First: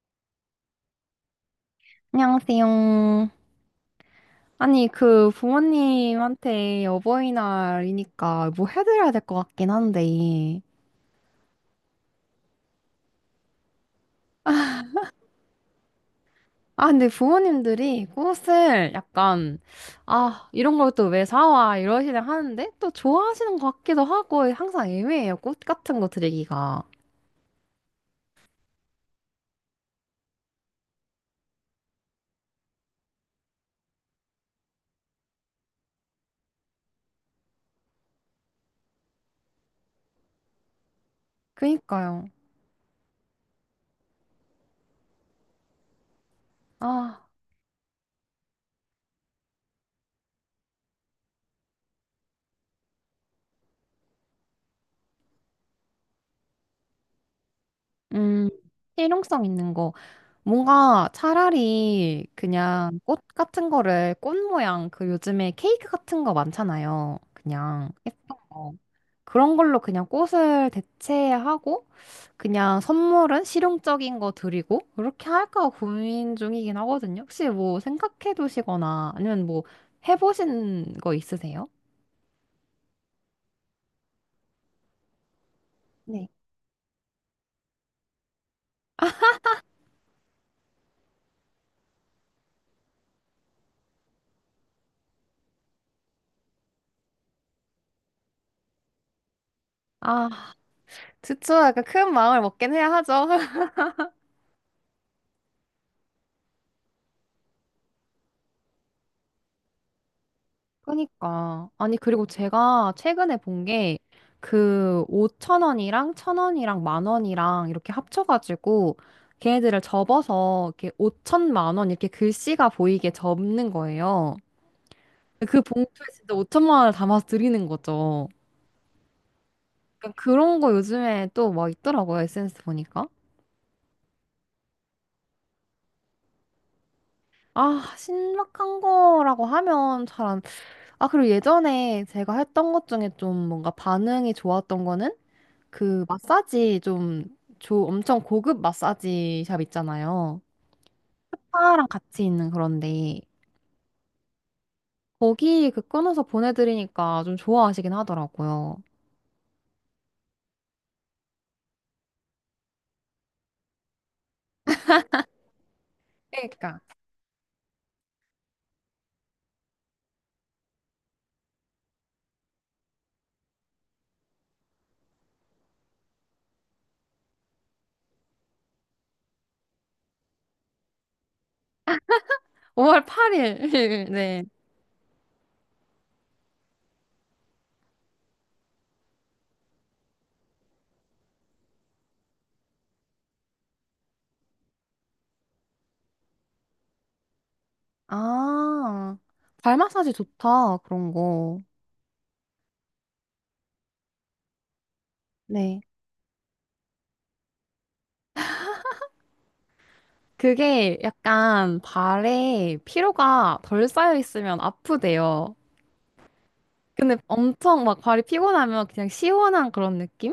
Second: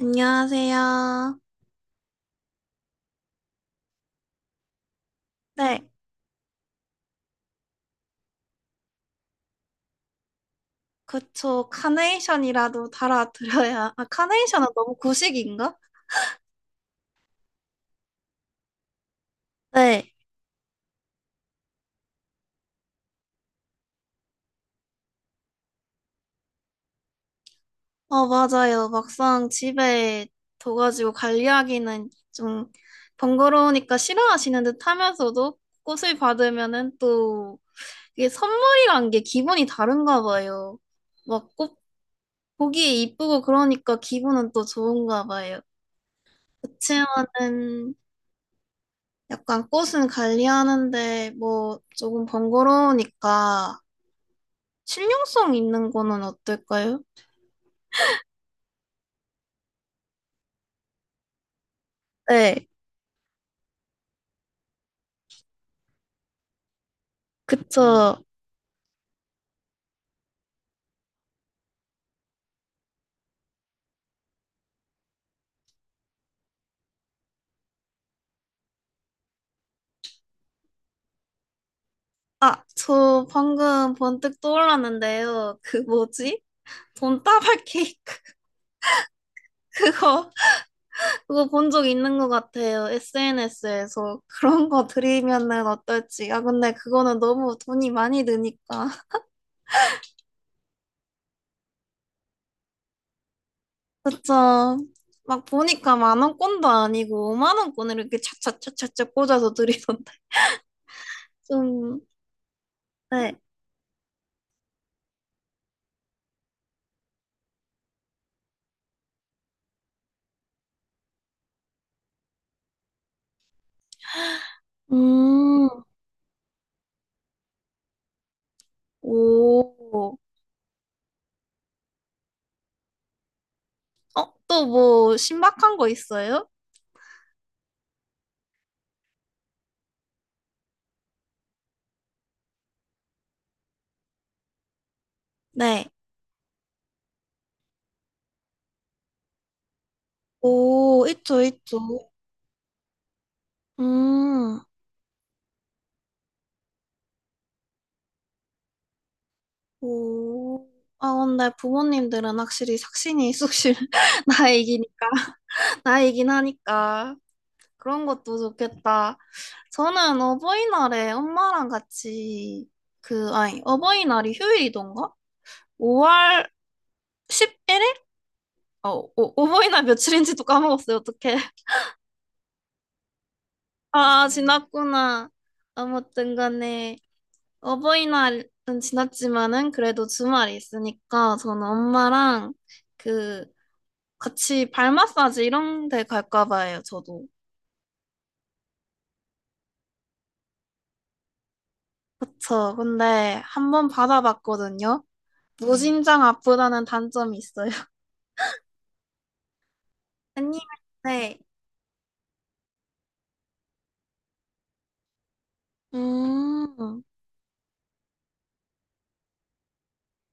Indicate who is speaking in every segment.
Speaker 1: 안녕하세요.
Speaker 2: 안녕하세요. 아니, 그
Speaker 1: 네,
Speaker 2: 부모님한테 어버이날이니까 뭐 해드려야 될 것 같긴 한데.
Speaker 1: 그쵸. 카네이션이라도 달아드려야. 아, 카네이션은 너무 구식인가?
Speaker 2: 아, 근데 부모님들이 꽃을 약간,
Speaker 1: 네.
Speaker 2: 아, 이런 걸 또 왜 사와? 이러시긴 하는데, 또 좋아하시는 것 같기도 하고, 항상 애매해요. 꽃 같은 거 드리기가.
Speaker 1: 어, 맞아요. 막상 집에 둬가지고 관리하기는 좀 번거로우니까 싫어하시는 듯 하면서도 꽃을 받으면은 또 이게 선물이란 게 기분이 다른가 봐요. 막 꽃
Speaker 2: 그니까요.
Speaker 1: 보기에 이쁘고 그러니까 기분은 또 좋은가 봐요.
Speaker 2: 아,
Speaker 1: 그치만은 약간 꽃은 관리하는데 뭐 조금 번거로우니까 실용성 있는 거는 어떨까요?
Speaker 2: 음, 실용성 있는 거. 뭔가 차라리
Speaker 1: 네,
Speaker 2: 그냥 꽃 같은 거를 꽃 모양 그 요즘에 케이크 같은 거 많잖아요. 그냥
Speaker 1: 그쵸.
Speaker 2: 예쁜 거. 그런 걸로 그냥 꽃을 대체하고 그냥 선물은 실용적인 거 드리고 그렇게 할까 고민 중이긴 하거든요. 혹시 뭐 생각해 두시거나 아니면 뭐 해보신 거 있으세요?
Speaker 1: 아, 저 방금 번뜩 떠올랐는데요. 그
Speaker 2: 네.
Speaker 1: 뭐지? 돈다발 케이크 그거 그거 본 적 있는 것 같아요. SNS에서 그런 거 드리면은 어떨지. 아 근데 그거는 너무 돈이 많이 드니까.
Speaker 2: 아, 그쵸. 약간 큰 마음을 먹긴 해야 하죠.
Speaker 1: 그쵸. 막 보니까 만 원권도 아니고 오만 원권을 이렇게 차차차차차 꽂아서 드리던데.
Speaker 2: 그러니까. 아니,
Speaker 1: 좀,
Speaker 2: 그리고 제가
Speaker 1: 네.
Speaker 2: 최근에 본 게, 그, 5천 원이랑, 천 원이랑, 만 원이랑, 이렇게 합쳐가지고, 걔네들을 접어서, 이렇게 5천만 원, 이렇게 글씨가 보이게 접는 거예요. 그
Speaker 1: 음,
Speaker 2: 봉투에 진짜 5천만 원을 담아서 드리는 거죠.
Speaker 1: 오.
Speaker 2: 그러니까 그런 거 요즘에 또 막 있더라고요, SNS 보니까.
Speaker 1: 어, 또 뭐 신박한 거 있어요?
Speaker 2: 아, 신박한 거라고 하면 잘 안, 그리고 예전에 제가 했던 것 중에 좀 뭔가 반응이 좋았던 거는,
Speaker 1: 네.
Speaker 2: 그 마사지 좀 엄청 고급 마사지 샵 있잖아요.
Speaker 1: 오, 있죠, 있죠.
Speaker 2: 스파랑 같이 있는 그런데
Speaker 1: 음,
Speaker 2: 거기 그 끊어서 보내드리니까 좀 좋아하시긴 하더라고요.
Speaker 1: 오. 아, 근데 부모님들은 확실히 삭신이 쑥실 나이기니까, 나이긴
Speaker 2: 그러니까
Speaker 1: 하니까. 그런 것도 좋겠다. 저는 어버이날에 엄마랑 같이, 그, 아니, 어버이날이 휴일이던가? 5월 11일? 어, 오, 오버이날 며칠인지도 까먹었어요. 어떡해.
Speaker 2: 5월 8일.
Speaker 1: 아,
Speaker 2: 네.
Speaker 1: 지났구나. 아무튼 간에 어버이날은 지났지만은 그래도 주말이 있으니까 저는 엄마랑 그 같이 발 마사지 이런 데 갈까 봐요. 저도.
Speaker 2: 아, 발 마사지 좋다. 그런 거.
Speaker 1: 그쵸. 근데 한번 받아봤거든요.
Speaker 2: 네.
Speaker 1: 무진장 아프다는 단점이 있어요. 아니,
Speaker 2: 그게
Speaker 1: 네.
Speaker 2: 약간 발에 피로가 덜 쌓여 있으면 아프대요.
Speaker 1: 음,
Speaker 2: 근데 엄청 막 발이 피곤하면 그냥 시원한 그런 느낌?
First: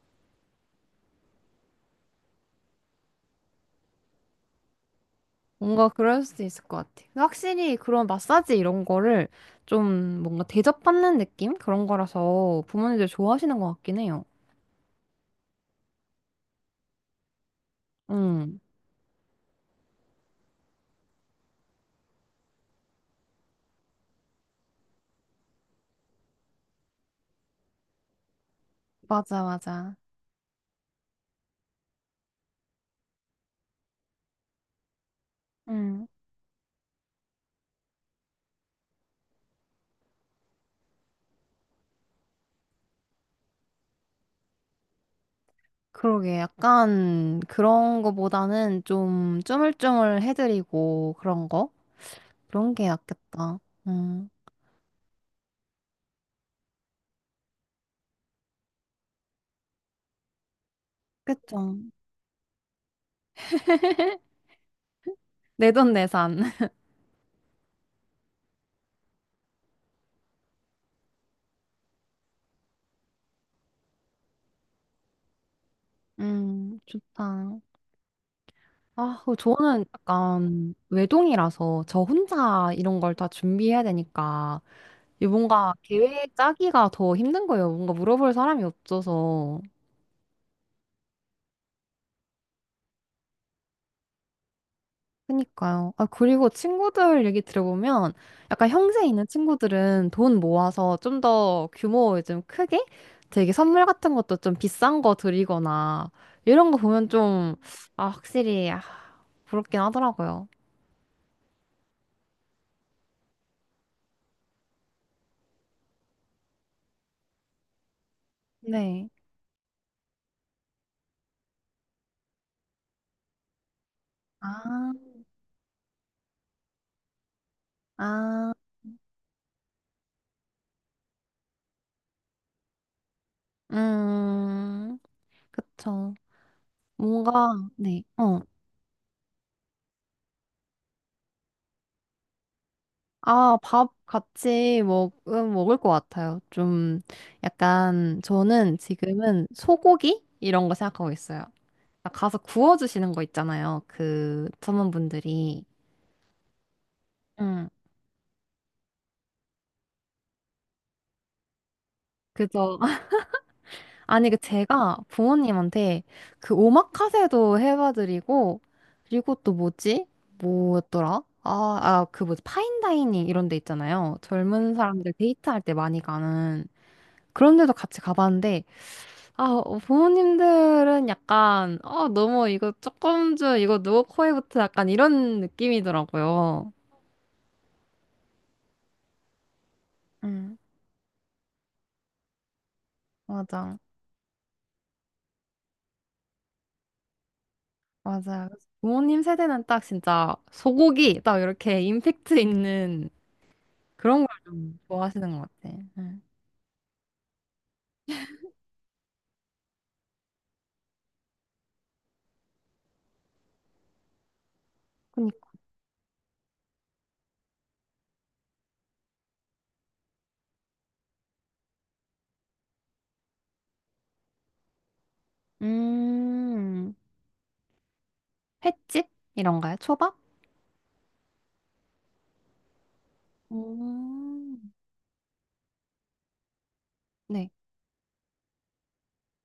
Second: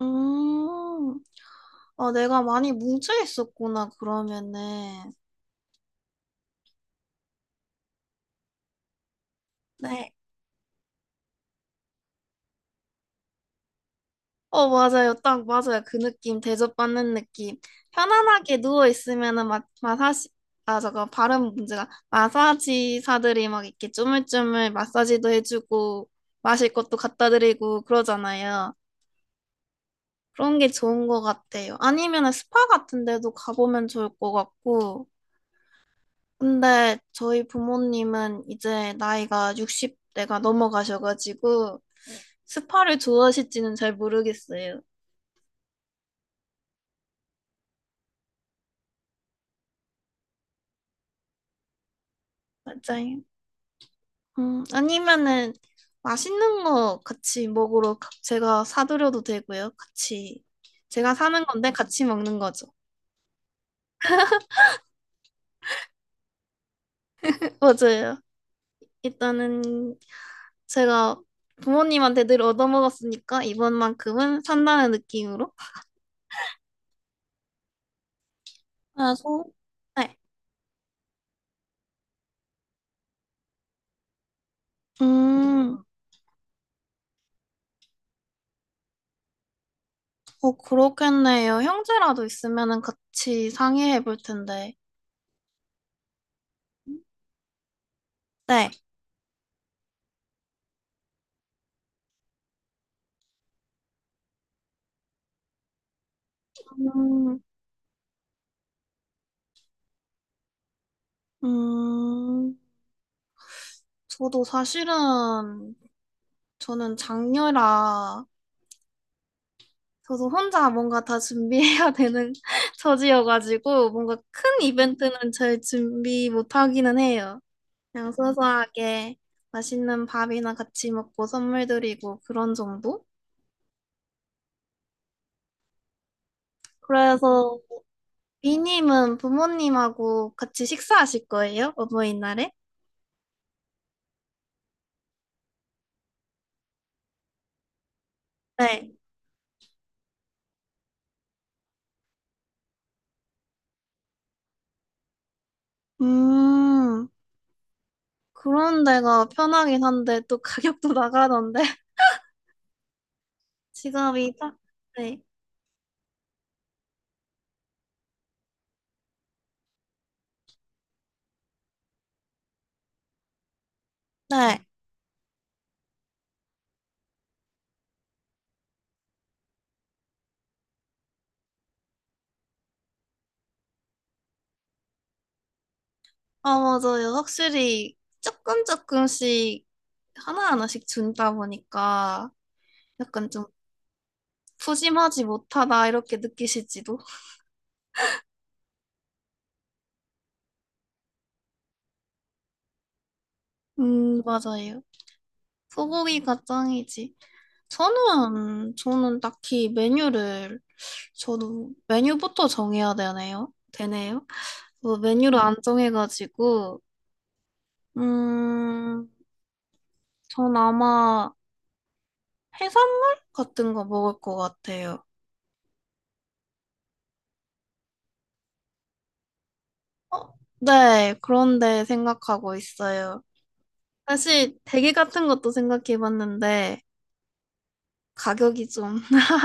Speaker 1: 음. 아, 내가 많이 뭉쳐 있었구나, 그러면은.
Speaker 2: 뭔가 그럴 수도 있을 것 같아. 근데 확실히 그런 마사지 이런 거를
Speaker 1: 네.
Speaker 2: 좀 뭔가 대접받는 느낌? 그런 거라서 부모님들 좋아하시는 것 같긴 해요.
Speaker 1: 어, 맞아요. 딱 맞아요. 그 느낌, 대접받는 느낌. 편안하게
Speaker 2: 응,
Speaker 1: 누워있으면은 막, 마사지, 아, 저거, 발음 문제가. 마사지사들이 막 이렇게 쪼물쪼물 마사지도 해주고, 마실 것도 갖다 드리고 그러잖아요.
Speaker 2: 맞아, 맞아.
Speaker 1: 그런 게 좋은 것 같아요. 아니면은 스파 같은 데도 가보면 좋을 것 같고.
Speaker 2: 응.
Speaker 1: 근데 저희 부모님은 이제 나이가 60대가 넘어가셔가지고, 스파를 좋아하실지는 잘 모르겠어요.
Speaker 2: 그러게, 약간 그런 거보다는 좀 쪼물쪼물 해드리고 그런 거? 그런 게
Speaker 1: 맞아요.
Speaker 2: 낫겠다. 응,
Speaker 1: 아니면은 맛있는 거 같이 먹으러 가- 제가 사드려도 되고요. 같이 제가 사는 건데
Speaker 2: 그쵸.
Speaker 1: 같이 먹는 거죠.
Speaker 2: 내돈내산.
Speaker 1: 맞아요. 일단은 제가 부모님한테 늘 얻어먹었으니까 이번만큼은 산다는 느낌으로
Speaker 2: 좋다. 아, 그
Speaker 1: 그래서
Speaker 2: 저는
Speaker 1: 네.
Speaker 2: 약간 외동이라서 저 혼자 이런 걸 다 준비해야 되니까 이 뭔가
Speaker 1: 음,
Speaker 2: 계획 짜기가 더 힘든 거예요. 뭔가 물어볼 사람이 없어서.
Speaker 1: 어, 그렇겠네요. 형제라도 있으면은 같이 상의해 볼 텐데.
Speaker 2: 그니까요. 아, 그리고 친구들 얘기 들어보면 약간
Speaker 1: 네.
Speaker 2: 형제 있는 친구들은 돈 모아서 좀 더 규모 좀 크게 되게 선물 같은 것도 좀 비싼 거 드리거나 이런 거 보면
Speaker 1: 음,
Speaker 2: 좀, 확실히, 부럽긴 하더라고요.
Speaker 1: 음, 저도 사실은 저는 장녀라
Speaker 2: 네.
Speaker 1: 저도 혼자 뭔가 다 준비해야 되는 처지여가지고 뭔가 큰
Speaker 2: 아,
Speaker 1: 이벤트는 잘 준비 못하기는 해요. 그냥
Speaker 2: 아,
Speaker 1: 소소하게 맛있는 밥이나 같이 먹고 선물 드리고 그런 정도?
Speaker 2: 음, 그쵸. 뭔가,
Speaker 1: 그래서
Speaker 2: 네, 어.
Speaker 1: 비님은 부모님하고 같이 식사하실 거예요? 어버이날에?
Speaker 2: 아, 밥 같이 먹을 것 같아요. 좀 약간 저는
Speaker 1: 네.
Speaker 2: 지금은 소고기? 이런 거 생각하고 있어요. 아, 가서 구워주시는 거 있잖아요. 그 전문분들이.
Speaker 1: 음,
Speaker 2: 응.
Speaker 1: 그런 데가 편하긴 한데 또 가격도 나가던데
Speaker 2: 그래서,
Speaker 1: 지금
Speaker 2: 아니,
Speaker 1: 이
Speaker 2: 그
Speaker 1: 딱,
Speaker 2: 제가
Speaker 1: 네.
Speaker 2: 부모님한테 그 오마카세도 해봐드리고, 그리고 또 뭐지? 뭐였더라? 아, 그 뭐지? 파인다이닝 이런 데 있잖아요.
Speaker 1: 네.
Speaker 2: 젊은 사람들 데이트할 때 많이 가는 그런 데도 같이 가봤는데, 아, 부모님들은 약간, 너무 이거 조금 줘, 이거 누구 코에 붙어, 약간 이런
Speaker 1: 아,
Speaker 2: 느낌이더라고요.
Speaker 1: 맞아요. 확실히 조금 조금씩
Speaker 2: 응,
Speaker 1: 하나하나씩 준다 보니까 약간 좀
Speaker 2: 맞아.
Speaker 1: 푸짐하지 못하다 이렇게 느끼실지도.
Speaker 2: 맞아. 그래서 부모님 세대는 딱 진짜 소고기, 딱 이렇게 임팩트 있는 그런 걸 좀
Speaker 1: 맞아요.
Speaker 2: 좋아하시는 것 같아. 응.
Speaker 1: 소고기가 짱이지. 저는 딱히 메뉴를, 저도 메뉴부터 정해야 되네요. 뭐 메뉴를
Speaker 2: 그니까.
Speaker 1: 안 정해가지고, 음, 전 아마 해산물 같은 거 먹을 것 같아요.
Speaker 2: 음, 횟집? 이런가요? 초밥?
Speaker 1: 어, 네, 그런데 생각하고 있어요. 사실
Speaker 2: 음,
Speaker 1: 대게 같은 것도 생각해봤는데
Speaker 2: 네.
Speaker 1: 가격이 좀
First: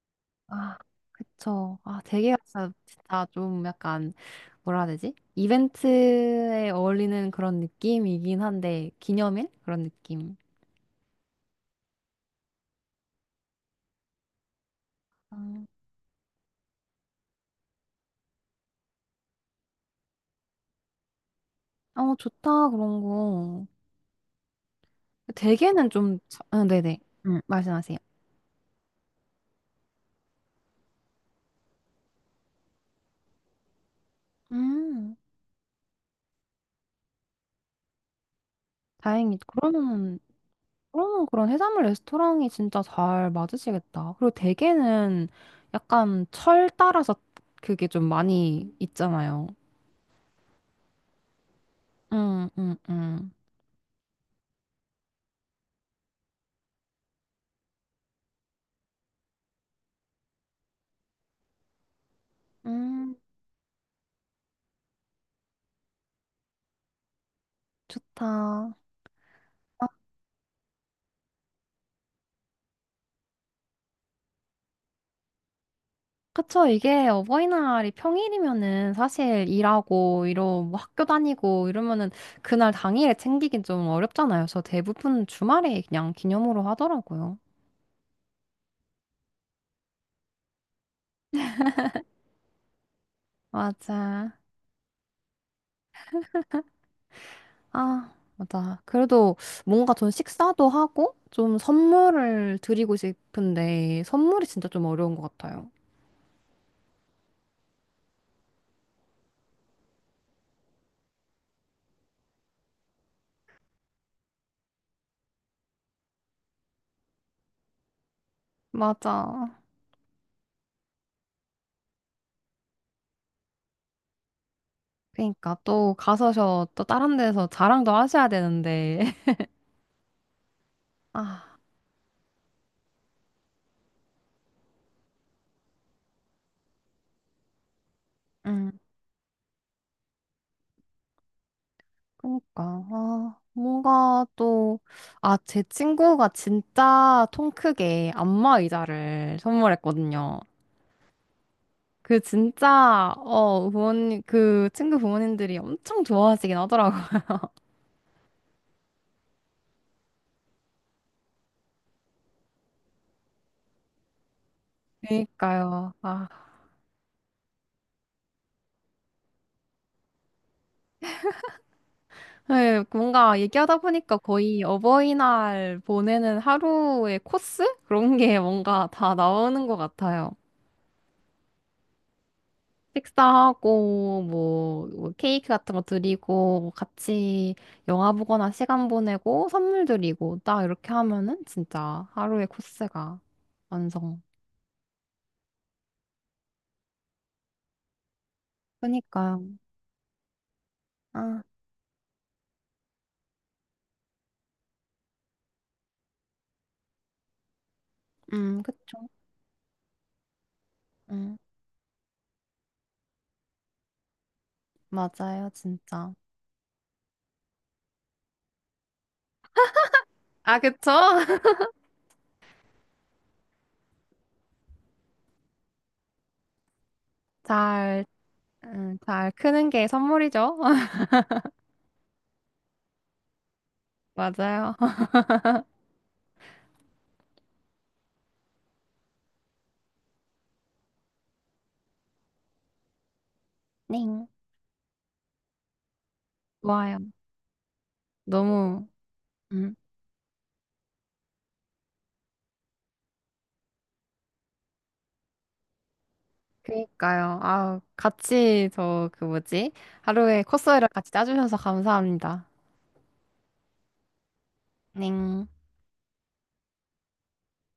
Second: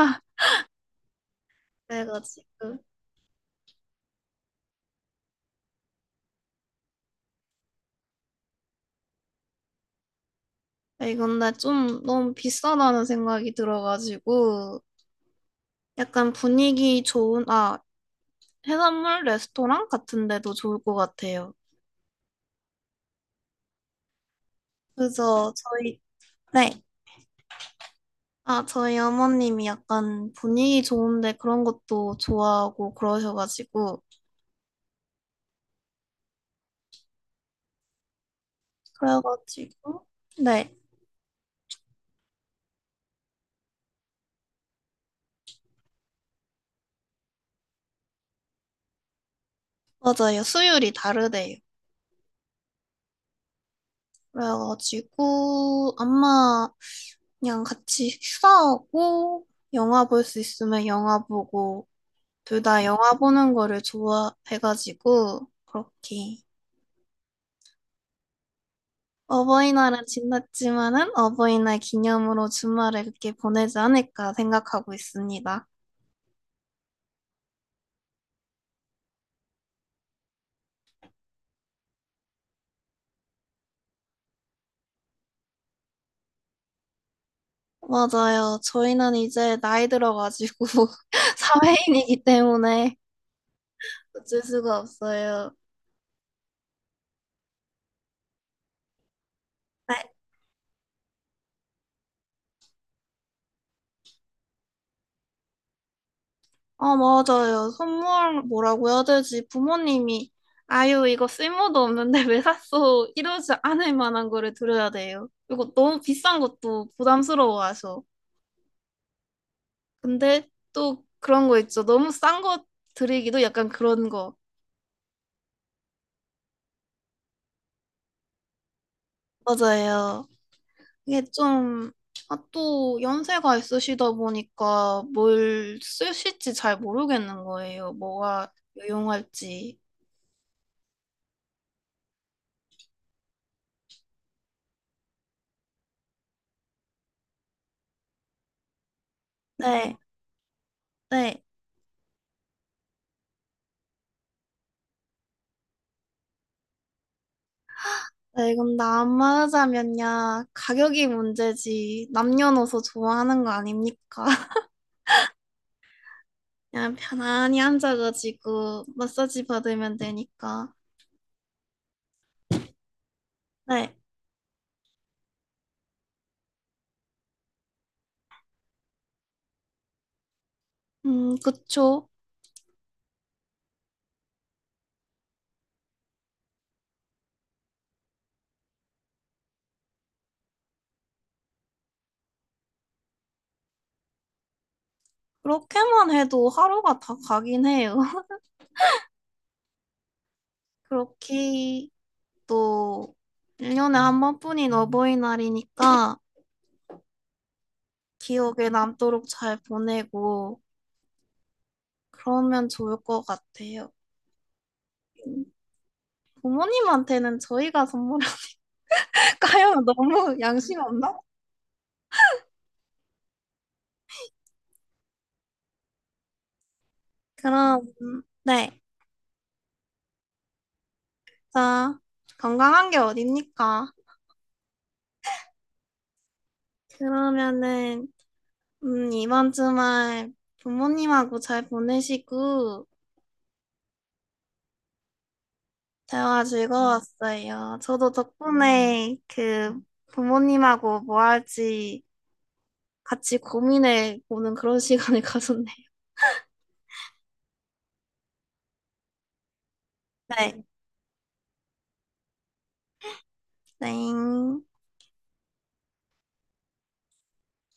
Speaker 2: 아, 그쵸. 아, 되게
Speaker 1: 그래가지고
Speaker 2: 진짜 진짜 좀 약간 뭐라 해야 되지? 이벤트에 어울리는 그런 느낌이긴 한데, 기념일? 그런 느낌.
Speaker 1: 아, 이건데 좀 너무 비싸다는 생각이 들어가지고
Speaker 2: 음.
Speaker 1: 약간 분위기 좋은 아 해산물 레스토랑 같은 데도 좋을 것 같아요.
Speaker 2: 어, 좋다, 그런 거.
Speaker 1: 그래서
Speaker 2: 대게는
Speaker 1: 저희
Speaker 2: 좀,
Speaker 1: 네.
Speaker 2: 네네. 말씀하세요.
Speaker 1: 아, 저희 어머님이 약간 분위기 좋은데 그런 것도 좋아하고 그러셔가지고
Speaker 2: 음, 다행이다.
Speaker 1: 그래가지고
Speaker 2: 그러면은,
Speaker 1: 네,
Speaker 2: 그러면 그런 해산물 레스토랑이 진짜 잘 맞으시겠다. 그리고 대게는 약간 철 따라서 그게 좀 많이 있잖아요.
Speaker 1: 맞아요. 수율이 다르대요.
Speaker 2: 음, 음, 음.
Speaker 1: 그래가지고 아마 그냥 같이 휴가하고 영화 볼 수 있으면 영화 보고 둘 다 영화
Speaker 2: 음,
Speaker 1: 보는 거를 좋아해가지고 그렇게
Speaker 2: 좋다.
Speaker 1: 어버이날은 지났지만은 어버이날 기념으로 주말을 이렇게 보내지 않을까 생각하고 있습니다.
Speaker 2: 그쵸. 이게 어버이날이 평일이면은 사실 일하고, 뭐 학교 다니고 이러면은 그날 당일에 챙기긴 좀 어렵잖아요. 그래서 대부분 주말에 그냥 기념으로 하더라고요.
Speaker 1: 맞아요. 저희는 이제 나이 들어가지고 사회인이기 때문에
Speaker 2: 맞아.
Speaker 1: 어쩔 수가 없어요.
Speaker 2: 아, 맞아. 그래도 뭔가
Speaker 1: 네.
Speaker 2: 전 식사도 하고 좀 선물을 드리고 싶은데 선물이 진짜 좀 어려운 것 같아요.
Speaker 1: 아, 맞아요. 선물 뭐라고 해야 되지? 부모님이, 아유, 이거 쓸모도 없는데 왜 샀어? 이러지 않을 만한 거를 드려야 돼요. 그리고 너무 비싼 것도 부담스러워하셔.
Speaker 2: 맞아.
Speaker 1: 근데 또 그런 거 있죠. 너무 싼 거 드리기도 약간 그런 거.
Speaker 2: 그러니까 또 가서 저 또 다른 데서 자랑도 하셔야 되는데.
Speaker 1: 맞아요. 이게
Speaker 2: 아.
Speaker 1: 좀, 아, 또 연세가 있으시다 보니까 뭘 쓰실지 잘 모르겠는 거예요. 뭐가
Speaker 2: 음.
Speaker 1: 유용할지.
Speaker 2: 그러니까 뭔가 또 제 친구가 진짜 통 크게 안마 의자를
Speaker 1: 네,
Speaker 2: 선물했거든요.
Speaker 1: 네.
Speaker 2: 그 진짜 부모님 그 친구 부모님들이 엄청 좋아하시긴 하더라고요.
Speaker 1: 네, 이건 나만 하자면야 가격이 문제지 남녀노소 좋아하는 거 아닙니까?
Speaker 2: 그러니까요. 아,
Speaker 1: 그냥 편안히 앉아가지고 마사지 받으면 되니까.
Speaker 2: 네, 뭔가 얘기하다
Speaker 1: 네,
Speaker 2: 보니까 거의 어버이날 보내는 하루의 코스 그런 게 뭔가 다 나오는 것 같아요.
Speaker 1: 그쵸.
Speaker 2: 식사하고 뭐, 뭐 케이크 같은 거 드리고 뭐 같이 영화 보거나 시간 보내고 선물 드리고 딱 이렇게 하면은 진짜 하루의 코스가 완성.
Speaker 1: 그렇게만 해도 하루가 다 가긴 해요.
Speaker 2: 그니까요. 아,
Speaker 1: 그렇게 또 1년에 한 번뿐인 어버이날이니까 기억에
Speaker 2: 그쵸.
Speaker 1: 남도록 잘 보내고
Speaker 2: 음,
Speaker 1: 그러면 좋을 것 같아요.
Speaker 2: 맞아요, 진짜.
Speaker 1: 부모님한테는 저희가 선물할까요? 너무
Speaker 2: 아,
Speaker 1: 양심
Speaker 2: 그쵸?
Speaker 1: 없나? 그럼,
Speaker 2: 잘,
Speaker 1: 네.
Speaker 2: 잘 크는 게 선물이죠.
Speaker 1: 자, 건강한 게 어딥니까?
Speaker 2: 맞아요.
Speaker 1: 그러면은, 이번 주말 부모님하고 잘 보내시고,
Speaker 2: 네.
Speaker 1: 대화
Speaker 2: 좋아요.
Speaker 1: 즐거웠어요. 저도
Speaker 2: 너무,
Speaker 1: 덕분에
Speaker 2: 음,
Speaker 1: 그 부모님하고 뭐 할지 같이 고민해 보는 그런 시간을 가졌네요.
Speaker 2: 그니까요. 아, 같이 저 그 뭐지? 하루에
Speaker 1: 네.
Speaker 2: 코스를 같이 짜주셔서 감사합니다.
Speaker 1: 땡.
Speaker 2: 넹.